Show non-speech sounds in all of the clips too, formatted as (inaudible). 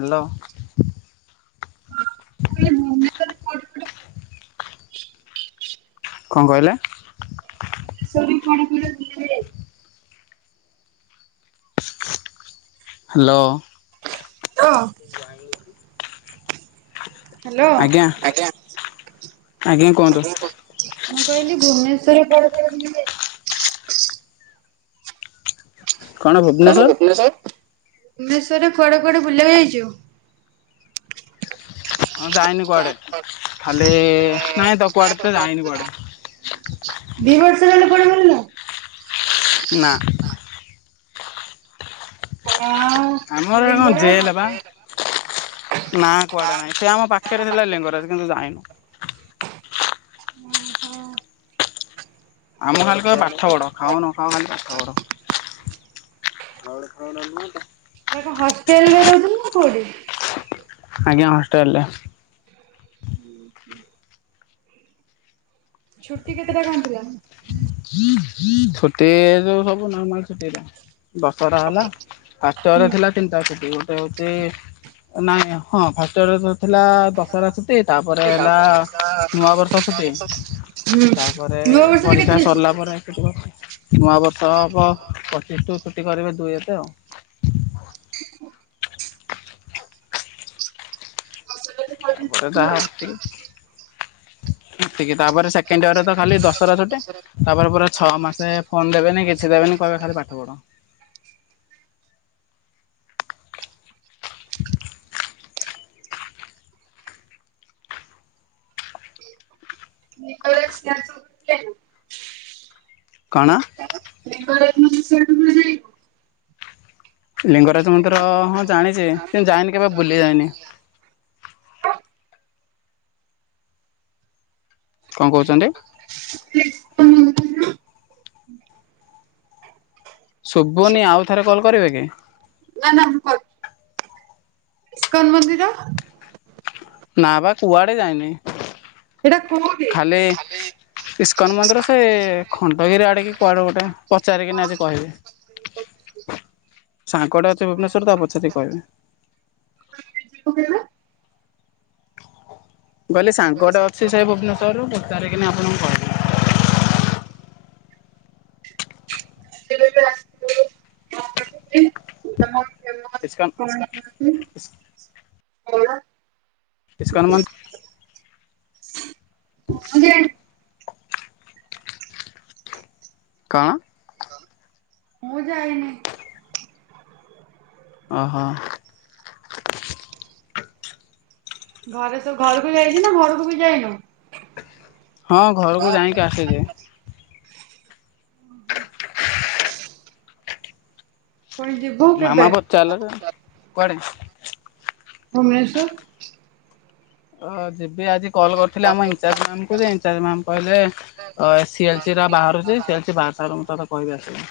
Hello (unintelligible) କଣ କହିଲେ? Sorry ପାଣିପୁର (unintelligible) hello ହଁ। ହ୍ୟାଲୋ ଆଜ୍ଞା (unintelligible) ମୁଁ ଆଜ୍ଞା କୁହନ୍ତୁ କହିଲି ଭୁବନେଶ୍ଵରରେ କୁଆଡେ କୁଆଡେ ବୁଲି ଯାଇଥିଲ? କଣ ଭୁବନେଶର ଭୁବନେଶ୍ୱରରେ କୁଆଡେ କୁଆଡେ ବୁଲିବାକୁ ଯାଇଚୁ? ହଁ ଯାଇନି କୁଆଡ଼େ ଖାଲି ନାଇଁତ କୁଆଡ଼େ ତ ଯାଇନି କୁଆଡ଼େ। ଦି ବର୍ଷ ରହିଲ କୁଆଡେ଼ ବୁଲିନ? ନା ହଁ ଆମର ଏଟା କଣ ଲିଙ୍ଗରାଜ ଜେଲ୍ ଓହୋ ପା ନା କୁଆଡେ ନାଇଁ ସେ ଆମ ପାଖରେ ଥିଲା ଲିଙ୍ଗରାଜ କିନ୍ତୁ ଯାଇନୁ। ଓହୋ ଆମକୁ ଖାଲି କହିବେ ପାଠ ପଢ଼ ଖାଅ ନଖାଅ ଖାଲି ପାଠ ପଢ଼। ଧଉଳି ଫଉଳି ନୁହଁ ତ? ସେଇଟା କଣ ହଷ୍ଟେଲ ରେ ରହୁଥିଲ ନା କୋଉଠି? ଆଜ୍ଞା ହଷ୍ଟେଲ୍ ରେ। ହୁଁ ହୁଁ ଛୁଟି କେତେଟା କଣ ଥିଲା? ଛୁଟି ଯୋଉ ସବୁ ନର୍ମାଲ ଛୁଟିରା। ଦଶହରା ହେଲା ଫାଷ୍ଟ୍ ୟିଅର୍ ରେ ହୁଁ ଥିଲା ତିନିଟା ଛୁଟି ଗୋଟେ ହଉଚି ନାଇଁ ହଁ ଫାଷ୍ଟ୍ ୟିଅର୍ ରେ ତ ଥିଲା ଦଶରା ଛୁଟି ତାପରେ ହେଲା ନୂଆ ବର୍ଷ ଛୁଟି। ହୁଁ ତାପରେ ନୂଆ ବର୍ଷରେ ପରୀକ୍ଷା କେତେଟା ଅଛି? ସରିଲା। (unintelligible) ନୂଆବର୍ଷ ହବ ପଚିଶ ଠୁ ଛୁଟି କରିବେ ଦୁଇ ଏତେ ଆଉ। ତାପରେ ଯାହା ଅଛି। ଏତିକି ତାପରେ ସେକେଣ୍ଡ ୟିଅର୍ ରେ ତ ଖାଲି ଦଶରା ଛୁଟି। ତାପରେ ପୁରା ଛଅ ମାସେ ଫୋନ୍ ଦେବେନି କିଛି ଦେବେନି କହିବେ ଖାଲି ପାଠ ପଢ଼। (unintelligible) କଣ? ଲିଙ୍ଗରାଜ ମନ୍ଦିର ସେଇ (unintelligible) ଲିଙ୍ଗରାଜ ମନ୍ଦିର ହଁ ଜାଣିଛି କିନ୍ତୁ ଯାଇନି କେବେ ବୁଲି ଯାଇନି। କଣ କହୁଛନ୍ତି? (unintelligible) ଶୁବୁନି ଆଉ ଥରେ କଲ୍ କରିବେ କି? ନା ନା (unintelligible) ଇସ୍କନ୍ ମନ୍ଦିର? ନାଁ ପା କୁଆଡେ ଯାଇନି। ଏଇଟା କୋଉଠି? ଖାଲି ଇସ୍କନ୍ ମନ୍ଦିର ସେ ଖଣ୍ଡଗିରି ଆଡେ କି କୁଆଡେ ଗୋଟେ ପଚାରିକିନି ଆଜି କହିବି। ସାଙ୍ଗଟେ ଅଛି ଭୁବନେଶ୍ୱରରେ ତାକୁ ପଚାରିକି କହିବି। (inaudible) ମୁଁ କହିଲି ସାଙ୍ଗଟେ ଅଛି ସେ ଭୁବନେଶ୍ୱରରୁ ପଚାରିକିନି ଆପଣଙ୍କୁ କହିବି। (inaudible) ଇସ୍କନ। (inaudible) ଇସ୍କନ ମୁଁ ମନ୍ଦି ଜାଣି କଣ? ମୁଁ ଯାଇନି। ଓ ହଁ। ଘରେ ତୁ ଘରକୁ ଯାଇଚୁନା ଘରକୁ ବି ଯାଇନୁ? ହଁ ଘରୁକୁ ଯାଇକି ଆସିଲି। ପୁଣି ଯିବୁ କେବେ ମାମା ପଚାରିଲା ଯେ କୁଆଡେ଼? ଭୁବନେଶ୍ୱର। ଅ ଯିବି ଆଜି କଲ୍ କରିଥିଲି ଆମ ଇନଚାର୍ଜ ମ୍ୟାମ୍ ଙ୍କୁ ଯେ ଇନଚାର୍ଜ ମ୍ୟାମ୍ କହିଲେ ଅ ସି ଏଲ୍ ସି ଟା ବାହାରୁଛି ସି ଏଲ୍ ସି ବାହାରି ସାରୁ ମୁଁ ତତେ କହିବି ଆସିବୁ।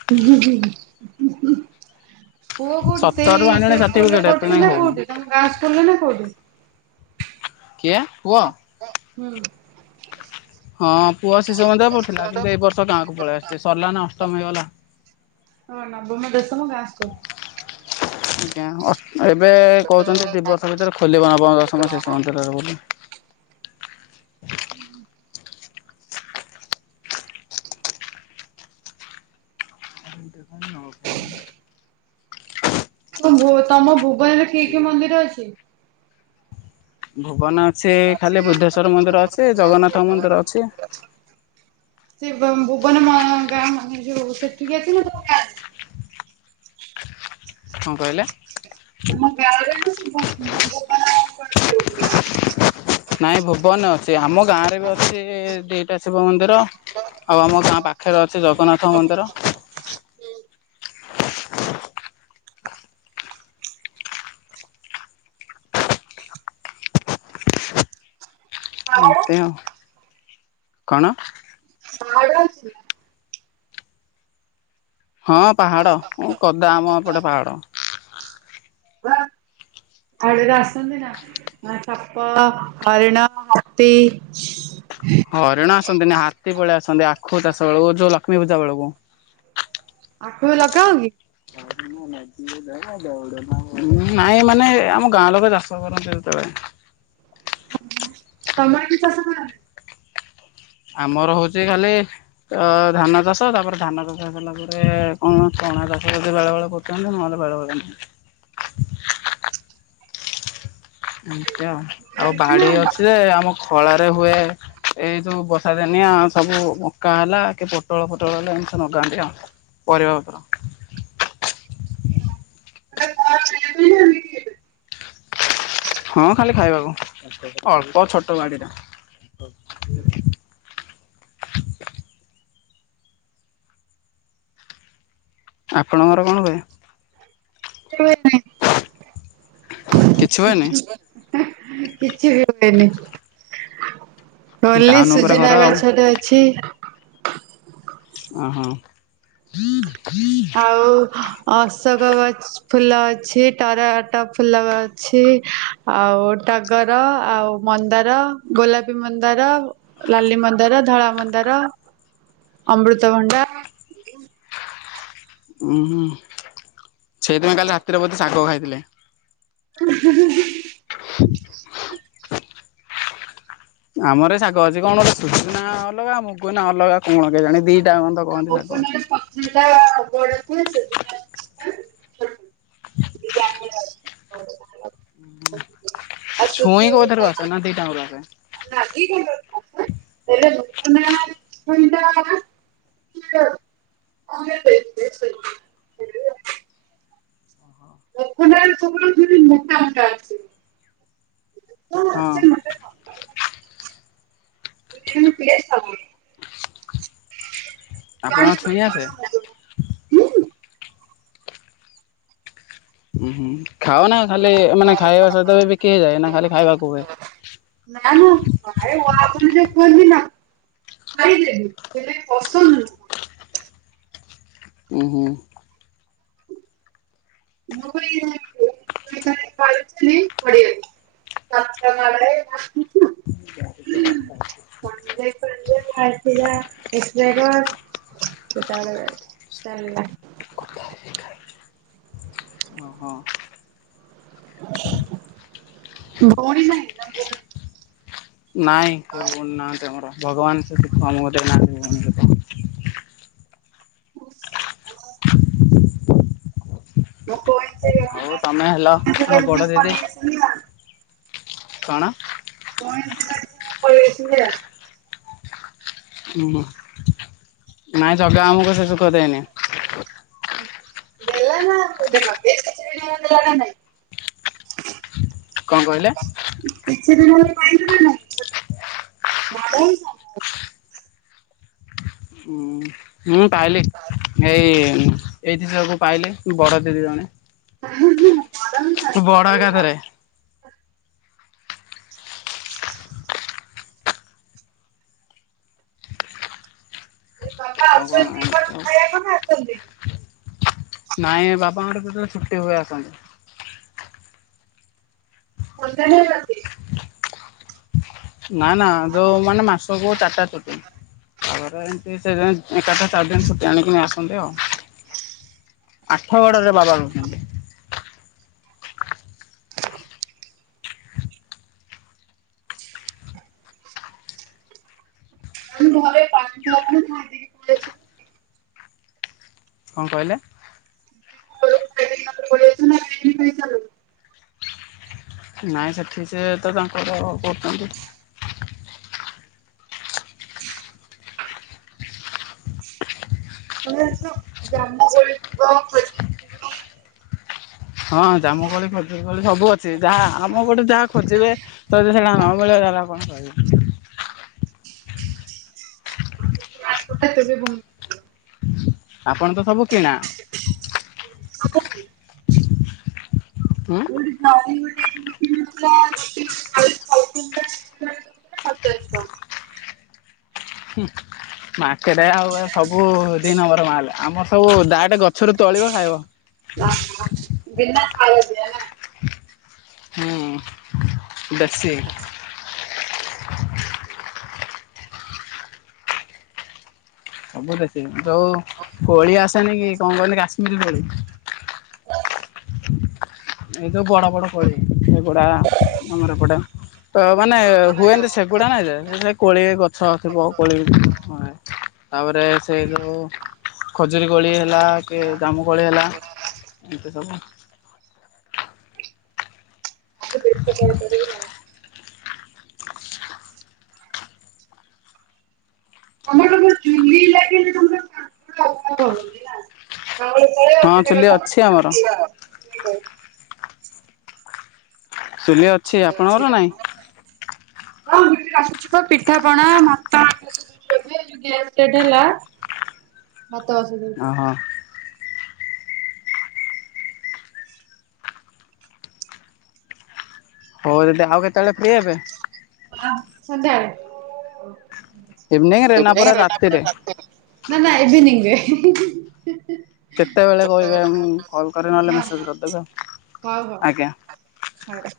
(unintelligible) ପୁଅ କୋଉଠି ସତରରୁ ସେଇ ଆଣିଲାଣି ସେଇ ସ୍କୁଲ ରେ ସାର୍ଟିଫିକେଟ ଏତେ ପଢୁଛି ଯାଏଁ ନା ହଉନି କୋଉଠି ତମ ଗାଁ ସ୍କୁଲ ରେ ନା କୋଉଠି? କିଏ ପୁଅ? ହୁଁ। ହଁ ପୁଅ ଶିଶୁ ମନ୍ଦିରରେ ପଡୁଥିଲା କିନ୍ତୁ ଏଇ ବର୍ଷ ଗାଁକୁ ପଳେଇ ଆସିଛି ସରିଲା ନା ଅଷ୍ଟମ ହେଇଗଲା। ହଁ ନବମ, ଦଶମ ଗାଁ ସ୍କୁଲ୍। ଆଜ୍ଞା ଅସ୍ ଏବେ କହୁଛନ୍ତି ଦି ବର୍ଷ ଭିତରେ ଖୋଲିବ ନବମ ଦଶମ ଶିଶୁ ମନ୍ଦିରରେ ବୋଲି। ହୁଁ (unintelligible) ହଁ ତମ ଭୁବନରେ କି କି ମନ୍ଦିର ଅଛି? ଭୁବନ ଅଛି ଖାଲି ବୁଧେଶ୍ବର ମନ୍ଦିର ଅଛି ଜଗନ୍ନାଥ ମନ୍ଦିର ଅଛି। ସେ ବୋବନ ମା ଗ ମେ ଯେ ସେଠିକତି ନା ଗାଁରେ? ହଣ କହିଲେ? ତମ ଗାଁରେ (unintelligible) ନାଇଁ ଭୁବନ ଅଛି ଆମ ଗାଁ ରେ ବି ଅଛି ଦିଟା ଶିବ ମନ୍ଦିର। ଆଉ ଆମ ଗାଁ ପାଖରେ ଅଛି ଜଗନ୍ନାଥ ମନ୍ଦିର। ପାହାଡ ଏମିତି ଆଉ। କଣ? ଆଡୁଆଁଷି ହଁ ପାହାଡ଼ କଦା ଆମ ଏପଟେ ପାହାଡ଼ ଆଳୁରେ ଆସନ୍ତି ନା ସାପ, ହରିଣ, ହତି ହରିଣ ଆସନ୍ତିନି ହାତୀ ପଳେଇ ଆସନ୍ତି ଆଖୁ ଚାଷ ବେଳକୁ ଯୋଉ ଲକ୍ଷ୍ମୀ ପୂଜା ବେଳକୁ। ଆଖୁ ଲଗାଅ କି? ନାଇଁ ମାନେ ଆମ ଗାଁ ଲୋକ ଚାଷ କରନ୍ତି ଯେତେବେଳେ ତମର କି ଚାଷ କରାହୁଏ? ଆମର ହଉଛି ଖାଲି ତ ଧାନ ଚାଷ ତାପରେ ଧାନ ଚାଷ ହେଲା ପରେ କଣ ଚଣା ଚାଷ (unintelligible) ବେଳେ ବେଳେ (unintelligible) ଏମିତି ଆଉ ଆଉ ବାଡି ଅଛି ଯେ ଆମ ଖଳାରେ ହୁଏ ଏଇ ଯୋଉ ବର୍ଷା ଦିନିଆ ସବୁ ମକା ହେଲା କି ତଳ ପୋଟଳ ହେଲେ ଏମିତି ଲଗାନ୍ତି ଆଉ ପରିବା ପତ୍ର (inaudible) ହଁ ଖାଲି ଖାଇବାକୁ ଅଳ୍ପ ଛୋଟ ବାଡିଟା ଆପଣଙ୍କର କଣ ହୁଏ? (inaudible) କିଛି ହୁଏନି କିଛି ବି ହୁଏନି ଗଲି ଟାଉନ ଉପରେ ଘର ସୁଜିନା ଆଉ ଗଛଟେ ଅଛି। ଓହୋ ଆଉ ଅଶୋକ ଗଛ ଫୁଲ ଅଛି ଟରଟା ଫୁଲ ଅଛି ଆଉ ଟା ଗର ଆଉ ମନ୍ଦାର, ଗୋଲାପୀ ମନ୍ଦାର ଲାଲି ମନ୍ଦାର, ଧଳା ମନ୍ଦାର, ଅମୃତଭଣ୍ଡା ଉଁ ସେଇଥିପାଇଁ କାଲି ରାତିରେ ବୋଧେ ଶାଗ ଖାଇଥିଲେ। (inaudible) (inaudible) ଆମର ଶାଗ ଅଛି କଣ ଅ ସୁ ନା ଅଲଗା ମୁଗ ନା ଅଲଗା କଣ କେଜାଣି ଦି (unintelligible) (unintelligible) ଆଉ ଛୁଇଁ କୋଉଥାରୁ ଆସେ ସୂର୍ଯ୍ୟ ନା ଦିଟାଙ୍କର ଆସେ? (unintelligible) (unintelligible) (unintelligible) ମୋଟା ମୋଟା ହଁ। (unintelligible) ଆପଣଙ୍କ ଛୁଇଁ ଆସେ? ଉଁ ହୁଁ, ଖାଅନା ଖାଲି ମାନେ ଖାଇବା ସହିତ ବି ବିକି ହେଇଯାଏ ନା ଖାଲି ଖାଇବାକୁ ହୁଏ। ନାଇଁମ (unintelligible) କୁହନ୍ତି ନାଁ? ଖାଇଦେବି ହେଲେ ପସନ୍ଦ ନୁହୁଁ। ଉଁ ହୁଁ। (unintelligible) (unintelligible) (unintelligible) ସେ ତାର ଚାଲିଲା। ଓହୋ। ଭଉଣୀ ନାହିଁ ନାଁ ନାଇଁ କେହି ଭଉଣି ନାହାନ୍ତି ଆମର ଭଗବାନ ସେ ସୁଖ ଆମକୁ ଦେଇନାହାନ୍ତି ଭଉଣି ସୁଖ। (inaudible) ହଉ ତମେ ହେଲ ମୋ ବଡ ଦିଦି (unintelligible) କଣ? (unintelligible) ଉଁ ହୁଁ, ନାଇଁ ଜଗା ଆମକୁ ସେ ସୁଖ ଦେଇନି? ଦେଲ ନା ଦେଖ (unintelligible) ଦେଲା ନା ନାଇଁ। (inaudible) କଣ କହିଲେ? କିଛି (unintelligible) ବଡ ହେଇଯା। ହୁଁ। ହୁଁ ପାଇଲେ ଏଇ ଏଇଠି ସବୁ ପାଇଲେ ବଡ଼ ଦିଦି ଜଣେ। (unintelligible) ବଡ଼ ନା। ଏକାଥରେ। ବାପା ଆଉ କଣ ଆସନ୍ତି ଦ୍ୱିପହର ଏମିତି ଆଉ ଖାଇବାକୁ ନାଁ ଆସନ୍ତିନି? ନାଇଁ ବାପାଙ୍କର କେତେବେଳେ ଛୁଟି ହୁଏ ଆସନ୍ତି। (unintelligible) ନାଁ ନାଁ ଯୋଉ ମାନେ ମାସକୁ ଚାରିଟା ଛୁଟି ତାପରେ ସେ ସେଇଥିପାଇଁ ଏକାଥରେ ଚାରି ଦିନି ଛୁଟି ଆଣିକି ଆସନ୍ତି ଆଉ। ଆଠଗଡରେ ବାବା ରହୁଛନ୍ତି। ଆମ ଘରେ ପାଣି ଥୁଆ ପାଣି (inaudible) କଣ କହିଲେ? (unintelligible) ନାଇଁ ସେଠି ସେ ତ ତାଙ୍କର କରୁଛନ୍ତି। ତମେ ଜାଣିଛ (unintelligible) ହଁ ଜାମୁକୋଳି ଖଜୁରିକଳି ସବୁ ଅଛି ଯାହା ଆମ ପଟେ ଯାହା ଖୋଜିବେ ତତେ ସେଇଟା। (unintelligible) (unintelligible) ଆପଣ ତ ସବୁ କିଣା ଉଁ? ନାଇଁ ଗୋଟେ (unintelligible) (unintelligible) ହୁଁ, ମା କେତେ ଆଉ ସବୁ ଦିନମ୍ବର ମାଲ୍ ଆମର ସବୁ ଦାଇରେଟ ଗଛରୁ ତୋଳିବ ଖାଇବ। (unintelligible) ବିନା ଖାଇବା ଦିଅନା। ହୁଁ, ବେସି। ସବୁ ଦେଶି ଯୋଉ କୋଳି ଆସେନିକି କଣ କହନ୍ତି କାଶ୍ମୀର କୋଳି। (inaudible) ଏଇତ ବଡ଼ ବଡ଼ କୋଳି ଏଗଡ଼ା ଆମର ଏପଟେ। ତ ମାନେ ହୁଏନ୍ତି ସେଗୁଡ଼ା ନାଇଁ ଯେ ସେ କୋଳିରେ ଗଛ ଥିବ କୋଳି (unintelligible) ତାପରେ ସେଇ ଯେଉଁ ଖଜୁରୀ କୋଳି ହେଲା କି ଜାମୁକୋଳି ହେଲା ଏମିତି ସବୁ ତାକୁ ଦେଶୀ କହିପାରିବୁ ଆଉ। (inaudible) ତମର ତ ଏପଟେ ଚୁଲି ଲାଗିନି ତମେ (unintelligible) ହଁ ଚୁଲି ଅଛି ଆମର। କାଠ ଚୁଲି ଅଛି, ଆପଣଙ୍କର ନାଇଁ? ଚୁଲି ଅଛି ତ, ପିଠା ପଣା, ମଟନ୍ ହେଇଛି ଏବେ ଯଉ ଗ୍ୟାସ ରେଟ୍ ହେଲା। ଭାତ ବସେଇଦେଇଛି। ଓହୋ ହଉ ଦିଦି ଆଉ କେତେବେଳେ ଫ୍ରି ହେବେ? ହଁ ସନ୍ଧ୍ୟାବେଳେ, ଇଭିନିଙ୍ଗରେ ନା ପୁରା ରାତିରେ? ନା ନା ଇଭିନିଙ୍ଗରେ। କେତେବେଳେ କହିବେ ମୁଁ କଲ୍ କରିବି ନହେଲେ ହଁ। ମେସେଜ୍ କରିଦେବେ ଆଉ, ଆଜ୍ଞା। ଛାଡ଼।